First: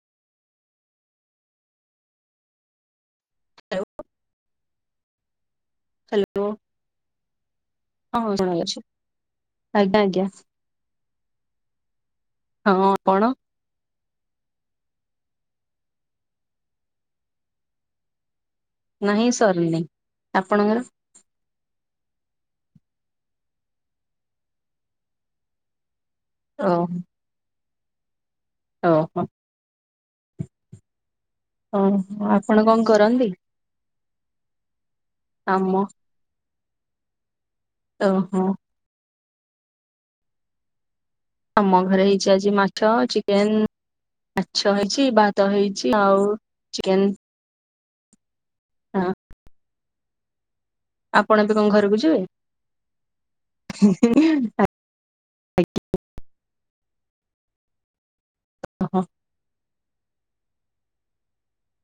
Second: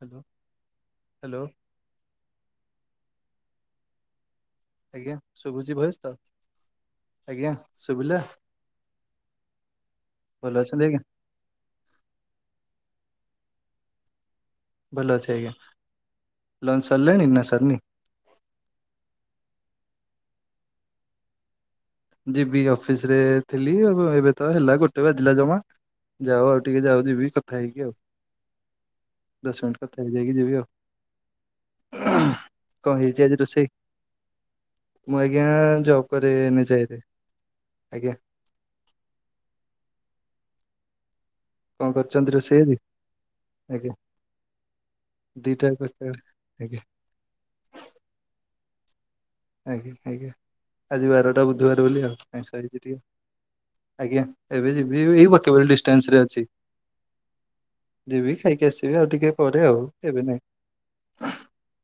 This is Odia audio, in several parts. ହ୍ୟାଲୋ ହ୍ୟାଲୋ ଆଜ୍ଞା ଶୁଭୁଛି ଭୟସ୍ ହ୍ୟାଲୋ ଶୁଭିଲା ହଁ [unintelligible] ଆଜ୍ଞା ଆଜ୍ଞା ଭଲ ଅଛନ୍ତି ଆଜ୍ଞା ହଁ କଣ ଭଲ ଅଛି ଆଜ୍ଞା ଲୋନ ସରିଲାଣି ନା ସାରନି। ନାହିଁ ସରିନି ଆପଣଙ୍କର ଯିବି ଅଫିସରେ ଥିଲି ଆଉ ଏବେ ତ ହେଲା ଗୋଟେ ବାଜିଲା ଜମା। ଯାାଉ ଆଉ ଟିକେ ଓହୋ ଯାଉ ଯିବି କଥା ହେଇକି ଆଉ। ଓହୋ। ଦଶ ମିନିଟ କଥା ହେଇକି ଯିବି ଆଉ। ହଁ ଆପଣ କଣ ହେଇଛି କରନ୍ତି? ଆଜି ରୋଷେଇ ମୁଁ ଆଜ୍ଞା ଆମ ଜବ୍ କରେ [unintelligible] ରେ ଓହୋ। ଆମ କଣ ଘରେ କରିଛନ୍ତି ହେଇଛି ଆଜି ରୋଷେଇ ମାଛ ଚିକେନ ଆଜ୍ଞା ମାଛ ହେଇଛି ଭାତ ଦିଟା ହେଇଛି ଦରକାର ଆଉ ଆଜ୍ଞା ଚିକେନ ହଁ। ଆଜ୍ଞା ଆଜ୍ଞା ଆଜି ଆପଣ ବାରଟା ଏବେ କଣ ବୁଧବାର ଘରକୁ ବୋଲି ଯିବେ? ଆଉ [unintelligible] ଆଜ୍ଞା ଏବେ ଯିବି ଏଇ [unintelligible] ଟେନ୍ସ ରେ ଅଛି। ଯିବ ଖାଇକି ଆସିବି ଓହୋ ଆଉ ଟିକେ ପରେ ଆଉ ଏବେ ନାଇଁ। ଓଃ,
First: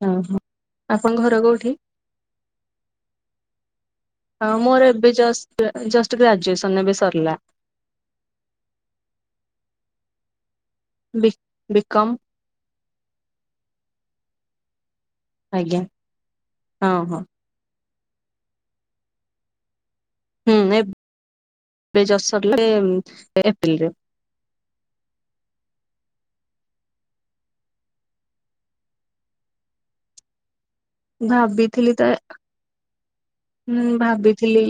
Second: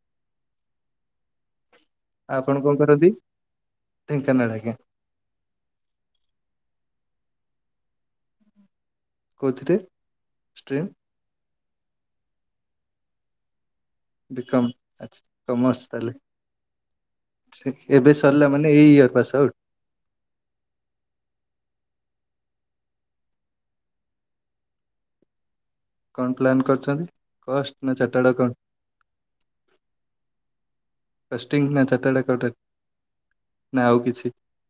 ଓ ହଁ ଆପଣଙ୍କ ଘର କୋଉଠି? ଆପଣ କଣ କରନ୍ତି? ଢେଙ୍କାନାଳ ହଁ ଆଜ୍ଞା ମୋର ଏବେ ଜଷ୍ଟ ଜଷ୍ଟ ଗ୍ରାଜୁଏସନ୍ ଏବେ ସରଲା। କୋଉଥିରେ ଷ୍ଟ୍ରିମ୍? ବି- ବିିକମ୍। ବିକମ୍ ଆଚ୍ଛା ଆଜ୍ଞା କମସ୍ ତାହେଲେ। ହଁ ହଁ ସେ ଏବେ ସରିଲା ମାନେ ଏଇ ଇୟର୍ ପାସ୍ ଆଉଟ୍? ହୁଁ, ଏବ ବେ ଜଷ୍ ସରଲା ଏମ୍ ଏପ୍ରିଲରେ। କଣ ପ୍ଲାନ୍ କରିଛନ୍ତି କଷ୍ଟ ନା ଚାର୍ଟାଡ୍ ନା ଏକାଉଣ୍ଟ? କଷ୍ଟିଙ୍ଗ ନା ଚାର୍ଟଡ୍ ଏକାଉଣ୍ଟେଟ୍? ମୁଁ ଭାବିଥିଲି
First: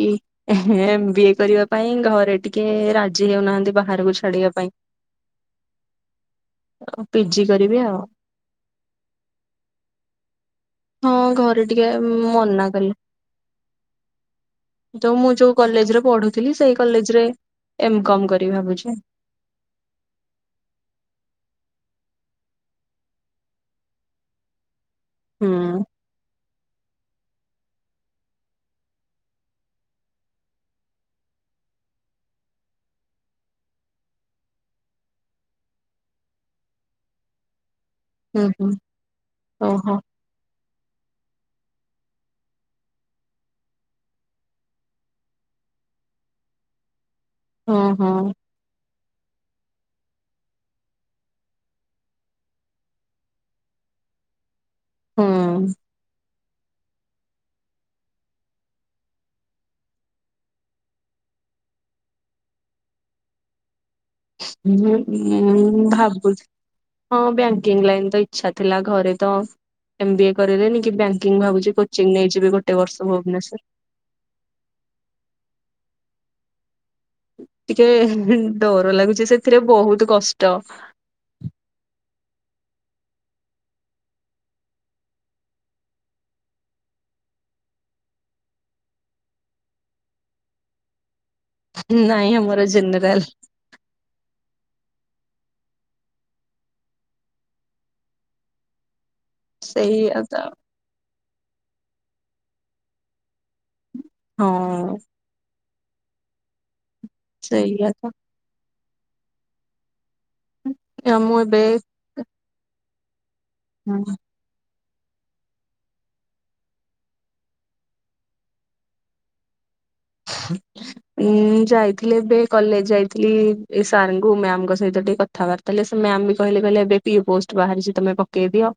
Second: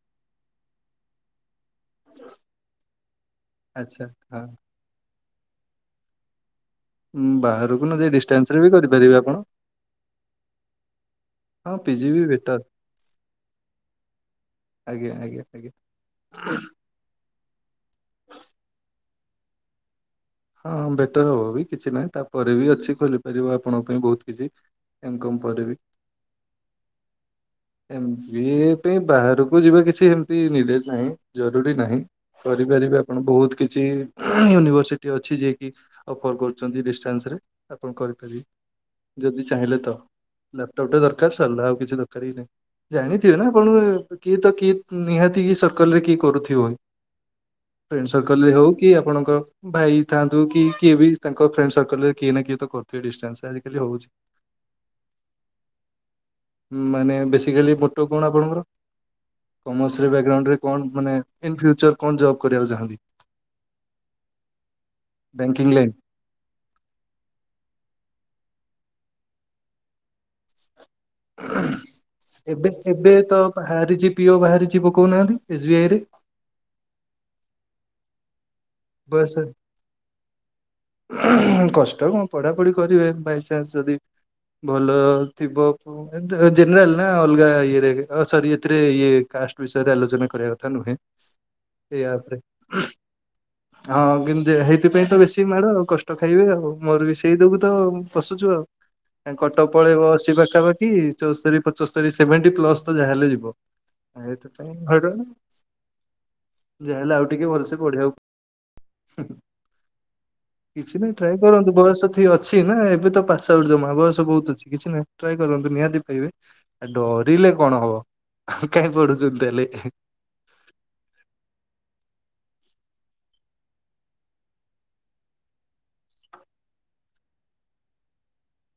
ଏହେ ଏମବିଏ କରିବା ପାଇଁ ଘରେ ଟିକେ ରାଜି ହେଉନାହାନ୍ତି ଆଚ୍ଛା ବାହାରକୁ ଛାଡିବା ପାଇଁ। [inaudible] ଉଁ, ପିଜି କରିବି ବାହାରକୁ ନ ଆଉ ଯାଇ ଡିଷ୍ଟାନ୍ସ ରେ ବି କରିପାରିବେ ଆପଣ। ହଁ ଘରେ ହଁ ଟିକେ ପିଜି ବି ବେଟର ମନା କଲେ। ଆଜ୍ଞା ଯୋଉ ମୁଁ ଆଜ୍ଞା ଯୋଉ ଆଜ୍ଞା। କଲେଜ୍ ରେ ପଢୁଥିଲି ସେଇ କଲେଜ୍ ରେ ଏମ୍ କମ୍ କରିବି ଭାବୁଛି। ହଁ ହଁ ବେଟର୍ ହବ ବି କିଛି ନାହିଁ ତାପରେ ବି ଅଛି ଖୋଲି ପାରିବ ଆପଣଙ୍କ ପାଇଁ ବହୁତ କିଛି। ଏମକମ୍ ହୁଁ ପରେବି। ଏମବିଏ ପାଇଁ ବାହାରକୁ ଯିବା କିଛି ଏମିତି ନିଡେଡ୍ ନାହିଁ ଜରୁରୀ ନାହିଁ। କରିପାରିବେ ଆପଣ ବହୁତ କିଛି ୟୁନିଭର୍ସି ଟି ଅଛି ଯିଏ କି ଅଫର୍ କରୁଛନ୍ତି ଡିସଟାନ୍ସ ରେ। ଆପଣ କରି ହୁଁ ହୁଁ ପାରିବେ ଯଦି ଚାହିଁଲେ ଓହୋ ତ। ଲାପଟପ୍ ଟା ଦରକାର, ସରିଲା ଆଉ କିଛି ଦରକାର ହି ନାହିଁ। ଜାଣିଥିବେ, ନା ଆପଣ କିଏ ତ କିଏ ନିହାତି କି ସର୍କଲ୍ ରେ କିଏ କରୁଥିବ। ହଁ ଫେଣ୍ଡ ହଁ। ସର୍କଲେ ହଉ କି ଆପଣଙ୍କ ଭାଇ ଥାଆନ୍ତୁ କି କିଏ ବି ତାଙ୍କ ଫ୍ରେଣ୍ଡ ସର୍କଲ୍ ରେ କିଏ ନା କିଏ ତ କରୁଥିବେ ଡିଷ୍ଟାନ୍ସ ଆଜିକାଲି ହଉଛି। [unintelligible] ହଁ। ମାନେ ବେସିକାଲି ମଟୋ କଣ ଆପଣଙ୍କର? କମର୍ସରେ ବ୍ୟାଗ୍ରାଉଣ୍ଡରେ କଣ, ମାନେ ଇନ ଫ୍ୟୁଚର୍ କଣ ଜବ୍ କରିବାକୁ ଚାହାଁନ୍ତି? ଯେ ବ୍ୟାଙ୍କିଙ୍ଗ ମୁଁ ଲାଇନ୍ ଭାବୁଛି। ହଁ ବ୍ୟାଙ୍କିଙ୍ଗ୍ ଲାଇନ୍ ତ ଇଚ୍ଛା ଥିଲା, ଘରେ ତ ଏମବିଏ କରେଇଲେନି କି ବ୍ୟାଙ୍କ କି ମୁଁ ଭାବୁଛି କୋଚିଂ ନେଇଯିବି ଏବେ ଗୋଟେ ବର୍ଷ ଏବେ ତ ଭୁବନେଶ୍ୱର। ବାହାରିଛି ପିଓ ବାହାରିଛି ପକଉନାହାନ୍ତି ଏସବିଆଇ ରେ। ଟିକେ ଡର ଲାଗୁଚି, ବସ୍ ସେଥିରେ ବହୁତ କଷ୍ଟ। କଷ୍ଟ କଣ ପଢ଼ାପଢ଼ି କରିବେ ବାଇଚାନ୍ସ ଯଦି ଭଲ ଥିବ [inaudible] ଉ, ଏମତି ଓ ଜେନେରାଲ ନା ଅଲଗା ଇଏ ରେ ଓ ସରି ଏଥିରେ ଇଏ କାଷ୍ଟ ବିଷୟରେ ଆଲୋଚନା କରିବା କଥା ନୁହେଁ। ଏଇ ଆପ୍ ନାଇଁ ରେ। ଆମର ଜେନେରାଲ। ହଁ କିନ୍ତୁ ହେଇଥିପାଇଁ ତ ବେଶ ଶୀ ମାଡ଼ ଆଉ କଷ୍ଟ ଖାଇବେ, ଆଉ ମୋର ବି ସେଇ ଯୋଗୁ ତ ମୁଁ ପଶୁଛୁ ଆଉ। ଏଁ କଟକ ପଳେଇବ ସେଇଆ ସେଇ ତ ପାଖାପାଖ କି ଚଉସ୍ତରୀ ପଚସ୍ତରୀ ସେଭେଣ୍ଟି ପ୍ଲସ୍ ତ ଯାହାହେଲେ ଯିବ ଆଉ ସେଇଥିପାଇଁ ହଁ ହଲାନି। ଯାହେଲେ ଆଉ ଟିକେ, ଭଲ ସେ ସେଇଆ ତ ପଢିବାକୁ ହୁଁ, ହୁଁ କିଛି ନାହିଁ ଆ, ଟ୍ରାଏ ମୁଁ ଏବେ କରନ୍ତୁ, ବୟସ ଥି- ଅଛି ନା, ଏବେ ତ ପାସ୍ ଆଉଟ୍ ଜମା ବୟସ ବହୁତ ଅଛି, କିଛି ନାହିଁ। ଟ୍ରାଏ କରନ୍ତୁ ନିହାତି ପାଇବେ। ଡରିଲେ କଣ ହବ ଆଉ କାଇ ପଢୁଛନ୍ତି ତାହେଲେ? ହୁଁ [unintelligible] ଉଁ ଯାଇଥିଲି ଏବେ କଲେଜ ଯାଇଥିଲି। ଏ ସାର୍ ଙ୍କୁ ମ୍ୟାମଙ୍କ ସହିତ ଟିକେ କଥାବାର୍ତ୍ତା ତାହେଲେ ସେ ମ୍ୟାମ୍ ବି କହିଲେ କହିଲେ ପିଏ ପୋଷ୍ଟ ବାହାରିଛି, ତମେ ପକେଇଦିଅ।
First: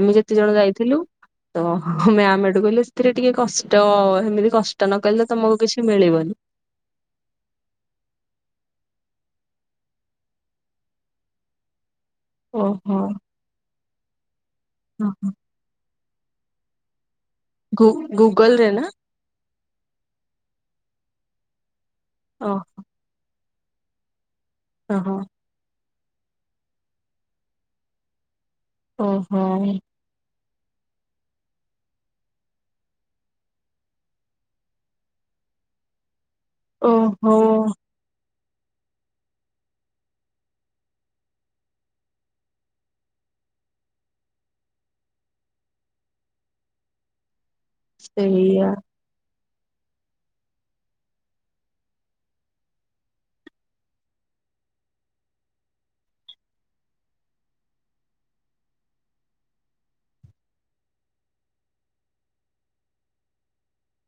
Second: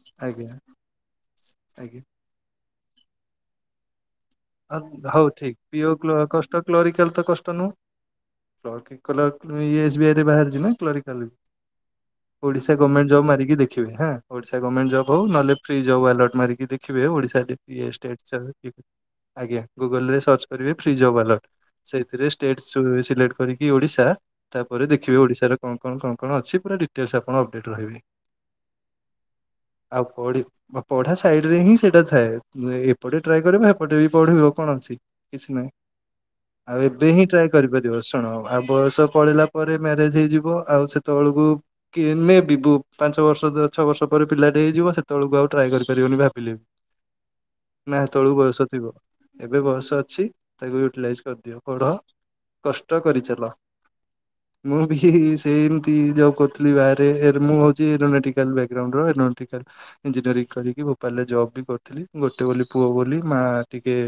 ଆମେ ଯେତେ ଆଜ୍ଞା ଜଣ ଯାଇଥିଲୁ ତ ଆଜ୍ଞା। ମ୍ୟାମ୍ ହେଟୁ କହିଲେ ଏଥିରେ ଟିକେ କଷ୍ଟ ଏମିତିରେ କଷ୍ଟ ନ କଲେ ତ ତମକୁ କିଛି ମିଳିବନି। ତ କ୍ଲୋରିକାଲ ତ କଷ୍ଟ ନୁହେଁ। କ୍ଲାସିକାଲର ଇ ଏସ୍ ବି ଆଇ ରେ ବାହାରି ନାଁ କ୍ଲରିକାଲ। ଓଡିଶା ଓହୋ ଗମେଣ୍ଟ ଜବ୍ ମାରିକି ଦେଖିବେ ହାଁ, ଓଡିଶା ଗମେଣ୍ଟ ଜବ୍ ହଉ ଓହୋ। ନହଲେ ଫ୍ରି ଜବ୍ ଆଲଟ୍ ମାରିକି ଦେଖିବେ ଓଡିଶାରେ। ଗୁ ଗୁଗଲ୍ ରେ ନା? ଆଜ୍ଞା ଗୁଗୁଲ ରେ ସର୍ଚ୍ଚ କରିବେ ଫ୍ରିଜ ୱାଲଟ୍ ସେଥିରେ ଓ ଷ୍ଟେଟସ୍ ସିଲେକ୍ଟ କରିକି ଓଡିଶା, ତାପରେ ଓହୋ ଦେଖିବେ ଓଡିଶାର କଣ, କଣ, କଣ, କଣ, ଅଛି ପୁରା ଡିଟେଲ୍ପ ଆପଣ ଅପଡେଟ୍ ରହିବେ। ଓମ୍ ହରି। ଆଉ ପଢ଼ି ପଢ଼ା ସାଇଡ ରେ ହିଁ ସେଇଟା ଥାଏ। ଏପଟେ ଟ୍ରାଏ କରିବା ହେପଟେ ବି ପଢ଼ିବ କଣ ଅଛି କିଛି ନାଇ, ଆଉ ଏବେ ହିଁ ଟ୍ରାଏ ଓହୋ। କରିପାରିବ। କଣ ହବ ଆଉ ବୟସ ପଳେଇଲା ପରେ ମ୍ୟାରେଜ ହେଇଯିବ। ଆଉ ସେତେବେଳେକୁ କି ନେବିିବୁ ପାଞ୍ଚ ବର୍ଷ ଛଅ ବର୍ଷ ପରେ ପିଲାଟେ ହେଇଯିବ। ସେତେବେଳକୁ ଆଉ ଟ୍ରାଏ କରିପାରିବନି ଭାବିଲେ ବି। ନାଁ ହେତବେଳକୁ ସେଇଆ ବୟସ ଥିବ। ଏବେ ବୟସ ଅଛି। ତାକୁ ୟୁଟିଲାଇଜ କରିଦିଅ ପଢ଼ କଷ୍ଟ କରିଚାଲ। [inaudible] ମୁଁ ବି ସେମତି ଜବ୍ କରୁଥିଲି ବାହାରେ ମୁଁ ହଉଛି ଏରୋନେଟିକାଲ୍ ବ୍ୟାଗରାଉଣ୍ଡ ର ଏରୋନେଟିକାଲ୍ ଇଞ୍ଜିନିୟରିଂ କରିକି ଭୋପାଳ ରେ ଜବ୍ ବି କରିଥିଲି। ଗୋଟେ ବୋଲି ପୁଅ ବୋଲି ମା ଟିକେ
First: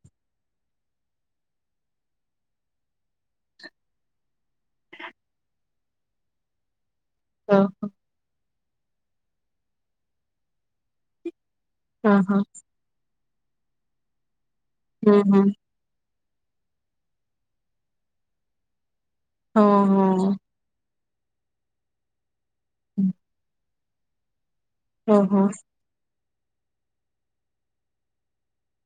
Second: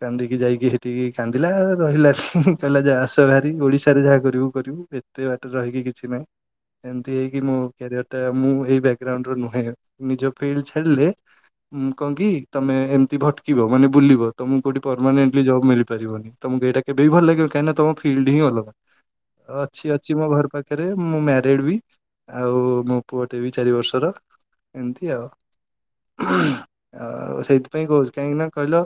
କାନ୍ଦିକି ଯାଇକି ସେଠିକି କାନ୍ଦିଲା ରହିଲା ନି, କହିଲା ଯା ଆସ ବାହାରି ଓଡିଶାରେ ଯାହା କରିବୁ କରିବୁ। ଏତେ ବାଟରେ ରହିକି କିଛି ନାହିଁ। ଏମିତି ହେଇକି ମୋ ଓ କ୍ୟାରିୟର ଟା ମୁଁ ଏଇ ବ୍ୟାକଗ୍ରାଉଣ୍ଡ ନୁହେଁ ନିଜ ଫିଲ୍ଡ ଛାଡିଲେ ମୁଁ କଣ ହଁ କିି ହଁ ତମେ ଏମିତି ଭଟକିବ ମାନେ ବୁଲିବ, ତମକୁ କୋଉଠି ହୁଁ ହୁଁ ପରମାନେଣ୍ଟଲି ଜବ୍ ମିଳିପାରିବନି। ତମକୁ ଏଇଟା କେବେ ବି ଭଲ ଲାଗିବନି, କାହିଁକି ନା ତମ ଫିଲ୍ଡ ହିଁ ଅଲଗା ହଁ ଅଛି ଅଛି ମୋ ହଁ। ଘର ପାଖରେ ପାଖରେ ମୁଁ ମ୍ୟାରିଡ ବି ଆଉ ମୋ ପୁଅଟେ ବି ଚାରି ବର୍ଷର। ଏମିତି ଓହୋ ଆଉ ଆଉ ସେଇଥିପାଇଁ କହୁଛି କାହିଁକି ନା କହିଲ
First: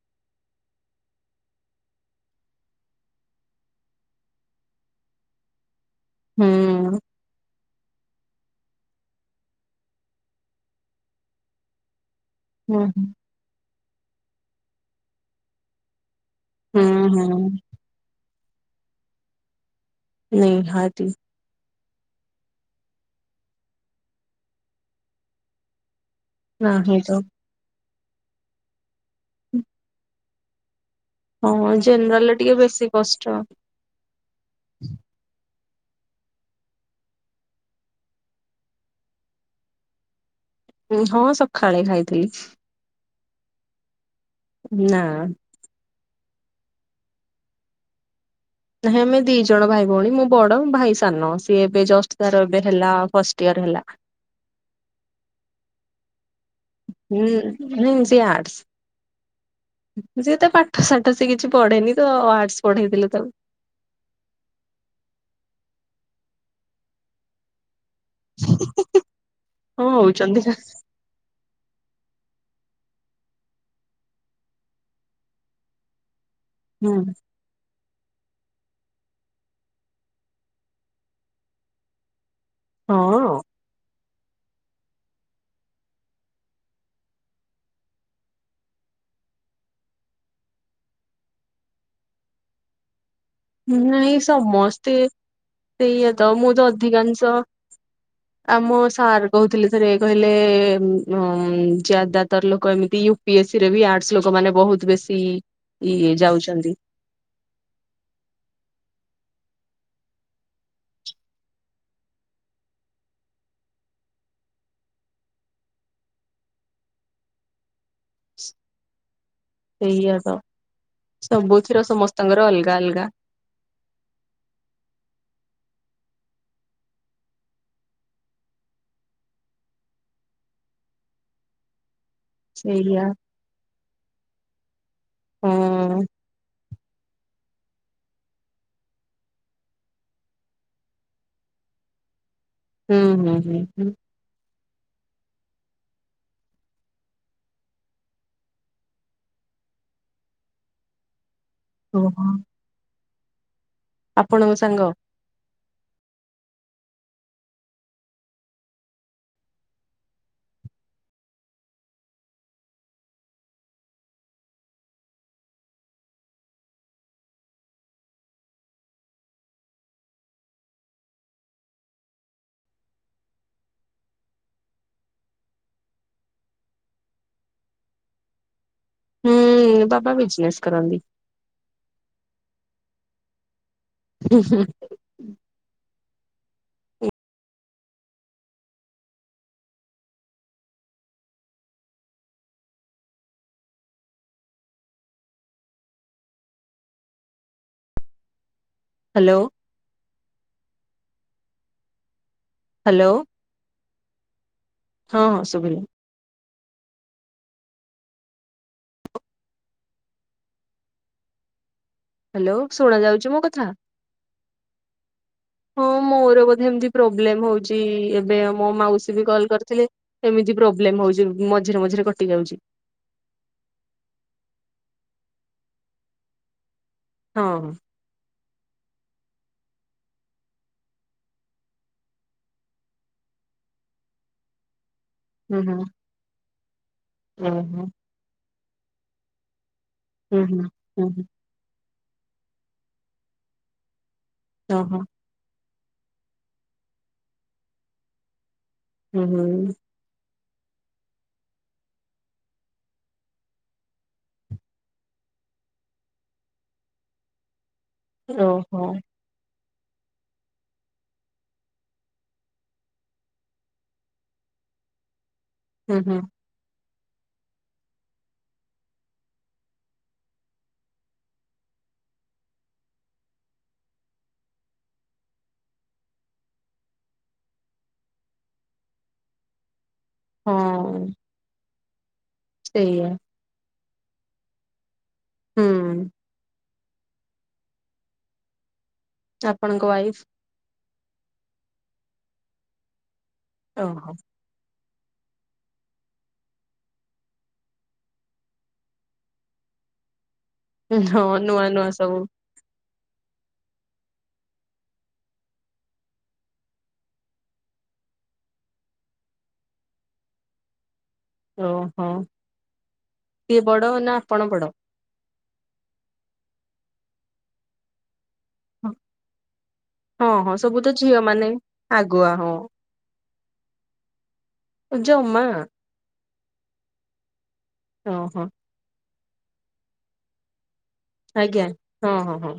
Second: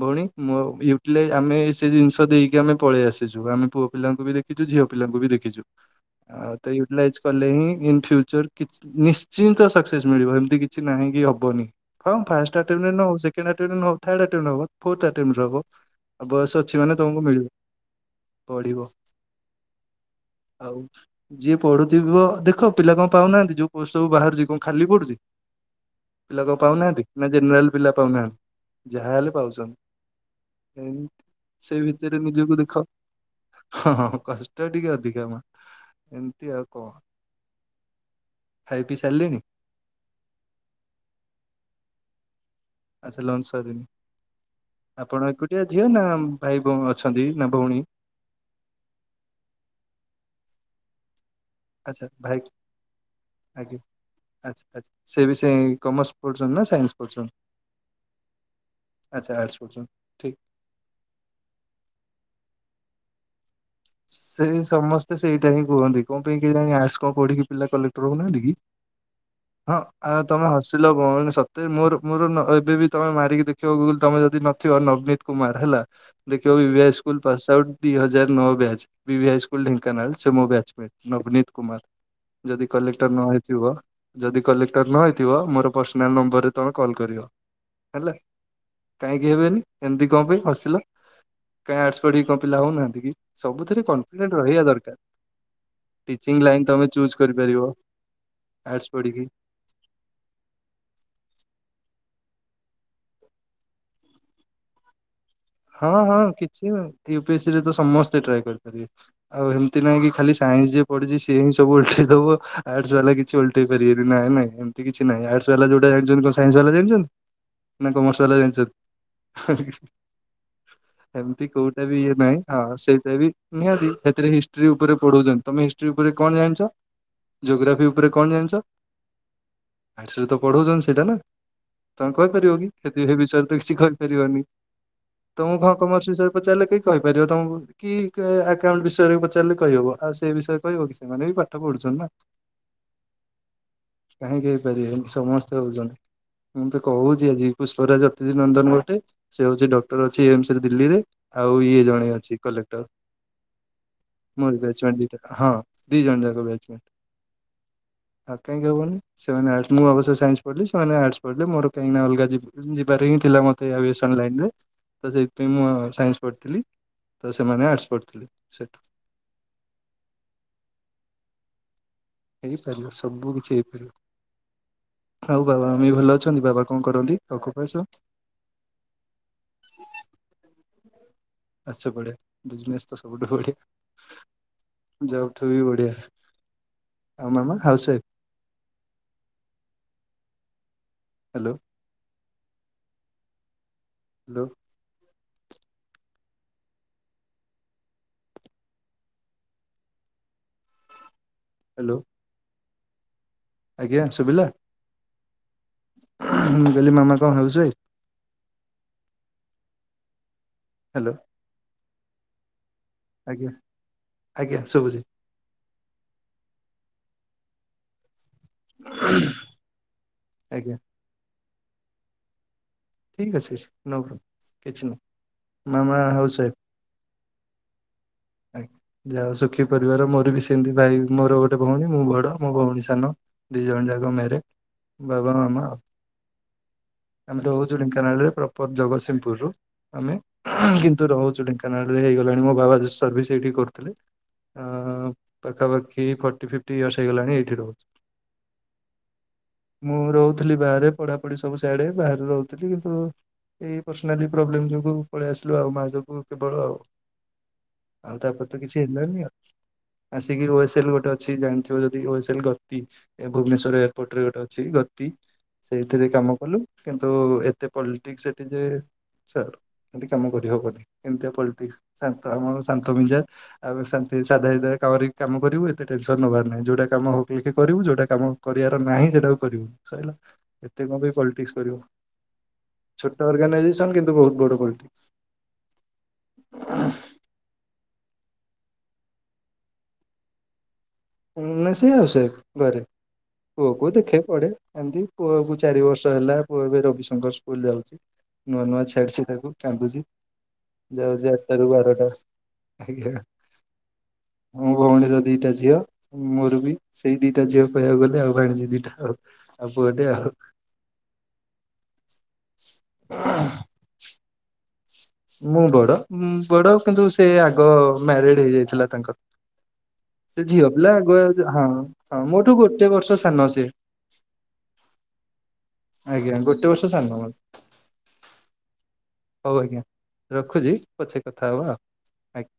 ଭଉଣୀ ମୋ ୟୁଟିଲାଇଜ ଆମେ ସେ ଜିନିଷ ଦେଇକି ଆମେ ପଳେଇ ଆସିଛୁ ଆମେ ପୁଅ ପିଲାଙ୍କୁ ବି ଦେ ଖିଛୁ ଝିଅ ପିଲାଙ୍କୁ ବି ଦେଖିଛୁ ହୁଁ ଆଉ ତ ୟୁଟିଲାଇଜ କଲେ ହିଁ ଇନ୍ ଫ୍ୟୁଚର ନିଶ୍ଚିନ୍ତ ସକ୍ସେସ୍ ମିଳିବ ଏମିତି କିଛି ନାହିଁକି କି ହବନି କଣ ଫାଷ୍ଟ ଆଟେମଣ୍ଟରେ ନ ହୁଁ ସେକ ଣ୍ଡ ଆଟେଣ୍ଟ ରେ ନ ହଉ ଥାର୍ଡ ଆଟେଣ୍ଟ ରେ ହବ ବୟସ ଅଛି ମାନେ ତମକୁ ମିଳିବ। ହୁଁ ପଢ଼ିବ ଆଉ ନିହାତି ଯିଏ ପଢ଼ୁଥିବା ଦେଖ ପିଲା କଣ ପାଉନାହାନ୍ତି, ଯୋଉ ପୋଷ୍ଟ ସବୁ ବାହାରୁଛି କଣ ଖାଲି ପଡ଼ୁଚି? ପିଲା କଣ ନାହିଁ ପାଉନାହାନ୍ତି? ତ ନା ଜେନେରାଲ ପିଲା ପାଉନାହାନ୍ତି? ଯାହା ହେଲେ ପାଉଛନ୍ତି। ହଁ ସେଇ ଭିତରେ ଜେନେରାଲରେ ନିଜକୁ ଟିକେ ଦେଖ ବେଶୀ କଷ୍ଟ। ହଁ କଷ୍ଟ ଟିକେ ଅଧିକା ମା ଏମତି ଆଉ କଣ। ଖାଇ ପିଇ ସାରିଲେନି? ଉଁ ହଁ ସକାଳେ ଖାଇଥିଲି। ଆଚ୍ଛା ଲଞ୍ଚ ସରିନି, ନା ଆପଣ ଏକୁଟିଆ ଝିଅ ନା ଭାଇଭଉ ଅଛନ୍ତି ନା ଭଉଣୀ? ନାହିଁ ଆମେ ଦି ଜଣ ଭାଇ ଭଉଣୀ ମୁଁ ବଡ ଭାଇ ସାନ। ସିଏ ଏବେ ଆଚ୍ଛା ଜଷ୍ଟ ଭାଇ ତାର ଏବେ ହେଲା ଫାଷ୍ଟ ଇୟର ହେଲା। ଆ ସେ ବି ସେ କମର୍ସ ପଢୁଛନ୍ତି ନା ସାଇନ୍ସ? ହୁଁ ପଢୁଛନ୍ତି ହଁ ସେ ଆଚ୍ଛା ଆର୍ଟସ ପଢୁଛନ୍ତି। ଆର୍ଟ୍ସ। ଠିକ ସିଏ ତ ପାଠ ସାଠ ସ ସେ କିଛି ପଢେନି ତ ଆର୍ଟସ ପଢେଇଥିଲେ ତାକୁ। ସେଇ ସମସ୍ତେ ସେଇଟା ହିଁ କୁହନ୍ତି କଣ ପାଇଁ କିହି ଜାଣି ଆସ କଣ କଠିକି ପିଲା କଲେ ହଉ ନାହାନ୍ତି କି ହଁ ଆ ତମେ ହସି ସତେ ମୋର ମୋର ଏବେ ବି ତମେ ମାରିକି ଦେଖିବ ଗୁଗୁଲ ତମେ ଯଦି ନଥିବ ନବନୀତ କୁମାର ହେଲା ଦେଖିବଭି ଆଇ ନା ହୁଁ ସ୍କୁଲ ପାସ୍ ଆଉଟ୍ ଦି ହଜାର ନଅ batch. BV high school Dhenkanal ସେ ମ ବ୍ୟାଚମେଟ ନବନୀତ କୁମାର। ଯଦି କଲେକ୍ଟର ହଁ ନହଇଥିବ ଯଦି କଲେକ୍ଟର ନହଇଥିବ ମୋର ପର୍ସନାଲ ନମ୍ବରରେ ତମେ କଲ୍ କରିବ ହେଲା। କାହିଁକି ହେବେନି ଏମିତି କଣ ପାଇଁ ହସିଲ କାଇଁ ଆସ ପିକି କଣ ପିଲା ହଉନାହାନ୍ତି କି? ସବୁଥିରେ ନାଇଁ କନଫିଡେଣ୍ଟ ରହିବା ସମସ୍ତେ ଦରକାର ସେଇଆ ତ ଟିଚିଂ ମୁଁ ତ ଲାଇନ୍ ତମେ ଚୁଜ୍ ଅଧିକାଂଶ କରିପାରିବ। ଆମ ଆର୍ଟସ ସାର୍ ପଢିକି କହୁଥିଲେ ରେ କହିଲେ ଯାଦା ତର ଲୋକ ଏମିତି ୟୁପି ଏସ୍ ସ ରେ ବି ଆର୍ଟସ ଲୋକ ମାନେ ବହୁତ ବେଶୀ। ସେ ଇଏ ଯାଉଛନ୍ତି। ୟୁପିଏସି ରେ ତ ସମସ୍ତେ ଟ୍ରାଏ କରିପାରିବେ। ଆଉ ଏମିତି ନାହିଁ କି ଖଲି ସାଇନ୍ସ ଯିଏ ପଢୁଛି ସିଏ ହିଁ ସବୁ ଓଲ୍ଟେ ଇଦବ ଆର୍ଟସ ବାଲା କିଛି କିଛିଲଟେଇ ପାରିବନି ନାଇ ନାଇଁ ଏମତି କିଛି ନାହିଁ ଆର୍ଟସ ବାଲା ଯୋଉଟାାଇଛନ୍ତି କଣ ସାଇନ୍ସ ବାଲା ଜାଣିଛନ୍ତି? ନା କାମର୍ସବାଲା ଜାଣିଛନ୍ତି? ସେଇଆତ। ଏମିତି କୋଉଟା ବି ଇଏ ନାହିଁ ଅଲଗା ହଁ ଅଲଗା ସେଇଟା ବି ନିହାତି ସେଥିରେ ହିଷ୍ଟି ଉପରେ ପଢଉଛ ତମେ ହିଷ୍ଟ୍ରି ଉପରେ କଣ ଜାଣିଛ? ଯୋଗ୍ରାଫି ଉପରେ କଣ ଜାଣିଛରେ ତ ପଢଉଛନ୍ତି ସେଇଟା ନା ତମେ କହିପାରିବ କି ସେଇଆ କଷତି ବିଷୟରେ ତ କିଛି କହିପାରିବନି। ହଁ ତମକୁ ଘଁ କମର୍ସ ବିଷୟରେ ପଚାରିଲେ କେହି କହିପାରିବ ତମକୁ କି ଆକାଉଣ୍ଟ ବିଷୟରେ ପଚାରିଲେ କ କହିହିବବ ଆଉ ସେ ବିଷୟରେ କହିବ କି ସେମାନେ ବି ପାଠ ପଢୁଛନ୍ତି ନା। ହୁଁ ହୁଁ ହୁଁ ହୁଁ। କାହିଁକି ହେଇପାରିବେନି ସମସ୍ତେ ହଉଛନ୍ତି। ମୁଁ ତ କହୁଛି ଆଜି ପୁଷ୍ପରାଜ ଅତିଥି ନନ୍ଦନ ଗୋଟେ। ସେ ହଉଚି ଡକ୍ଟର ଅଛି ଏମସରେ ଦିଲ୍ଲୀରେ। ଆଉ ଇଏ ଜଣେ ଓହୋ ଅଛି କଲେକ୍ଟର। ଆପଣଙ୍କ ମୋରି ସାଙ୍ଗ ବେଚମେଣ୍ଟ ଦିଟାକା ହଁ ଦି ଜଣ ଯାକ ବେଚମେଣ୍ଟ। ଆତ କାହିଁକି ହବନି। ସେମାନେ ଆଡସ ମୁଁ ଅବଶ୍ୟ ସାଇନ୍ସ ପଢିଲି। ସେମାନେ ଆଡସ ପଢିଲେ। ମୋର କାହିଁକିନା ଅଲଗା ଯିବ ଉଁ ଯିବାରେ ହିଁ ଥିଲା ମତେ ଆବିଏସ ଟନ୍ ଲାଇନରେ ତ ସେଇଥିପାଇଁ ମୁଁ ଆ ସାଇନ୍ସ ପଢ଼ିଥିଲି। ତ ସେମାନେ ଆଡସ ପଢ଼ିଥିଲି ସେଠୁ ହେଇପାରିବ ସବୁ କିଛି ହେଇପାରିବ। ଆଉ ବାବା ମମି ଭଲ ଅଛନ୍ତି। ବାବା କଣ କରନ୍ତି? ଅକୁ ପାସ ହୁଁ ବାବା ବିଜନେସ କରନ୍ତି। ଆଛ ପଡ଼େ ବିଜନେସ୍ ତ ସବୁଠୁ ବଢିଆ। ଉଁ ହୁଁ। ଜବଠୁ ବି ବଢିଆ। ଆଉ ମାମା housewife? Hello. Hello hello. Hello. Hello. ଆଜ୍ଞା ଶୁଭିଲା ହଁ ଶୁଭିଲା ମୁଁ କହିଲି ମାମା କଣ ହାଉସୱାଇଫ୍? ହ୍ୟାଲୋ। ହ୍ୟାଲୋ ଶୁଣା ଯାଉଚି ମୋ ଆଜ୍ଞା କଥା? ଆଜ୍ଞା ଶୁଭୁଛି ହଁ ମୋର ବୋଧେ ଏମିତି ପ୍ରୋବଲେମ୍ ହଉଚି ଏବେ ଆମ ମୋ ମାଉସୀ ବି କଲ କରିଥିଲେ ଏମିତି ଆଜ୍ଞା ପ୍ରୋବଲେମ ହଉଚି ମଝିରେ ମଝିରେ କଟି ଯାଉଚି। ଠିକ୍ ଅଛି ନୋ ପ୍ରୋ କିଛି ନୁହଁ। ମାମା ହାଉସ୍ ୱାଇଫ୍? ହଁ। ଆଜ୍ଞା। ଯାହା ହଉ ସୁଖୀ ପରିବାର। ମୋର ବି ସେମିତି ଭାଇ ମୋର ଗୋଟେ ଭଉଣୀ ମୁଁ ବଡ ମୋ ଭଉଣୀ ସାନ। ଦି ଜଣ ଯାକ ମେରେଡ ବାବା ହୁଁ ମାମା ଆଉ। ହୁଁ ଆମେ ରହୁଚୁ ଓହୋ ଢେଙ୍କାନାଳରେ ପ୍ରପର ଜଗତସିଂହପୁରରୁୁ ଆମେ ହୁଁ ହୁଁ ଉଁ ହୁଁ କିନ୍ତୁ ହୁଁ ରହୁଚୁ ଢେଙ୍କା କାନାଳରେ ହେଇଗଲାଣି ମୋ ବାବା ସ ସର୍ଭିସ୍ ସେଇଠି କରୁଥୁଲେ। ଆଁ ଓହୋ ଉଁ ପାଖାପାଖି ଫୋର୍ଟି ଫିଫ୍ଟି ଇୟରର୍ସ ହେଇଗଲାଣି ଏଇଠି ରହୁଚୁ। ହୁଁ-ହୁଁ। ମୁଁ ରହୁଥିଲି ବାହାରେ। ପଢାପଢି ସବୁ ସାଆଡେ ବାହାରେ ରହୁଥିଲି କିନ୍ତୁ ଏଇ ପର୍ସନାଲି ପ୍ରୋବ୍ଲେମ ଯୋଗୁ ପଳେଇ ଆସିଲୁ ଆଉ ମା ଯୋଗୁ କେବଳ ଆଉ। ଆଉ ତାପରେ ତ କିଛି ଓହୋ। ହେଲାନି ଆଉ। ଆସିକି ଓଏସେଲ ଗୋଟେ ଅଛି ଜାଣିଥିବ ଯଦି ଓଏସେଲ ଗତି ଏ ଭୁବନେଶ୍ୱରେ ଏପଟରେ ଗୋଟେ ଅଛି ଗ ତି ହୁଁ ସେଇଥିରେ ହୁଁ କାମ କଲୁ କିନ୍ତୁ ଏତେ ପଲଟିକସ ହେଟୀ ଯେ ଛାଡ ହେଠି ତି କାମ କରିହବନି ଏମତିଆ ପଲଟିକ୍ସ ଶାନ୍ତ ଆମେ ଶାନ୍ତ ମିଜାଜ। ଆମେ ଶାନ୍ତି ସାଧା ସିଧାରେ କରିକ କାମ କରିବୁ ଏତେ ଟେନସନ ନବାର ନାହିଁ। ଯୋଉଟା କାମ ହଉ କି ଲିକି କରିବୁ ଯୋଉଟା କାମ କରିବାର ନାହିଁ ସେଇଟାକୁ କରିବୁ ସଇଲା। ଏତେ କଣ ହଁ ପାଇଁ ପଲିଟିକ୍ସ କରିବୁ। ସେଇଆ ଛୋଟ ଅର୍ଗାନାଇଜେସନ କିନ୍ତୁ ବହୁତ ବଡ ପଲିଟିକ୍ସ। ହୁଁ। ଆପଣଙ୍କ ୱାଇଫ୍। ଉଁ ନା ସେ ହାଉସ ୱାଇଫ ଘରେ ପୁଅ କୁ ଓହୋ। ଦେଖେ ପଢେ। ଏମିତି ପୁଅ କୁ ଚାରି ବର୍ଷ ହେଲା। ପୁଅ ଏବେ ରବିଶଙ୍କର ସ୍କୁଲ ଯାଉଚି। ନୂଆ-ନୂଆ ଛାଡଛି ତାକୁ କାନ୍ଦୁଚି ଯାଉଚି ହଁ ଆଟା ନୂଆ ରୁ ନୂଆ ବାରଟା। ସବୁ ଆଜ୍ଞା ମୋ ଭଉଣୀର ଦିଟା ଝିଅ। ମୋର ବି ସେଇ ଦିଟା ଝିଅ କହିବାକୁ ଗଲେ ଆଉ ବାଣିଜୀ ଦିଟା ଆଉ। ଆଉ ପୁଅଟେ ଆଉ। ଓହୋ କିଏ ବଡ଼ ନା ଆପଣ ବଡ଼? ମୁଁ ବଡ ଉଁ ବଡ କିନ୍ତୁ ସେ ଆଗ ମ୍ୟାରେଡ ହେଇଯାଇଥିଲା ତାଙ୍କର। ହଁ ସେ ହଁ ଝିଅ ସବୁ ତ ପିଲା ଆଗୁଆ ମାନେ ଯ ହଁ-ହଁ ଆଗୁଆ ହଁ ମୋଠୁ ଗୋଟେ ବର୍ଷ ସାନ ସେ। ଜମା ଆଜ୍ଞା ଗୋଟେ ବର୍ଷ ସାନ ମୋ ଓହୋ। ହଉ ଆଜ୍ଞା। ରଖୁଚି। ଆଜ୍ଞା ହଁ ହଁ ହଁ।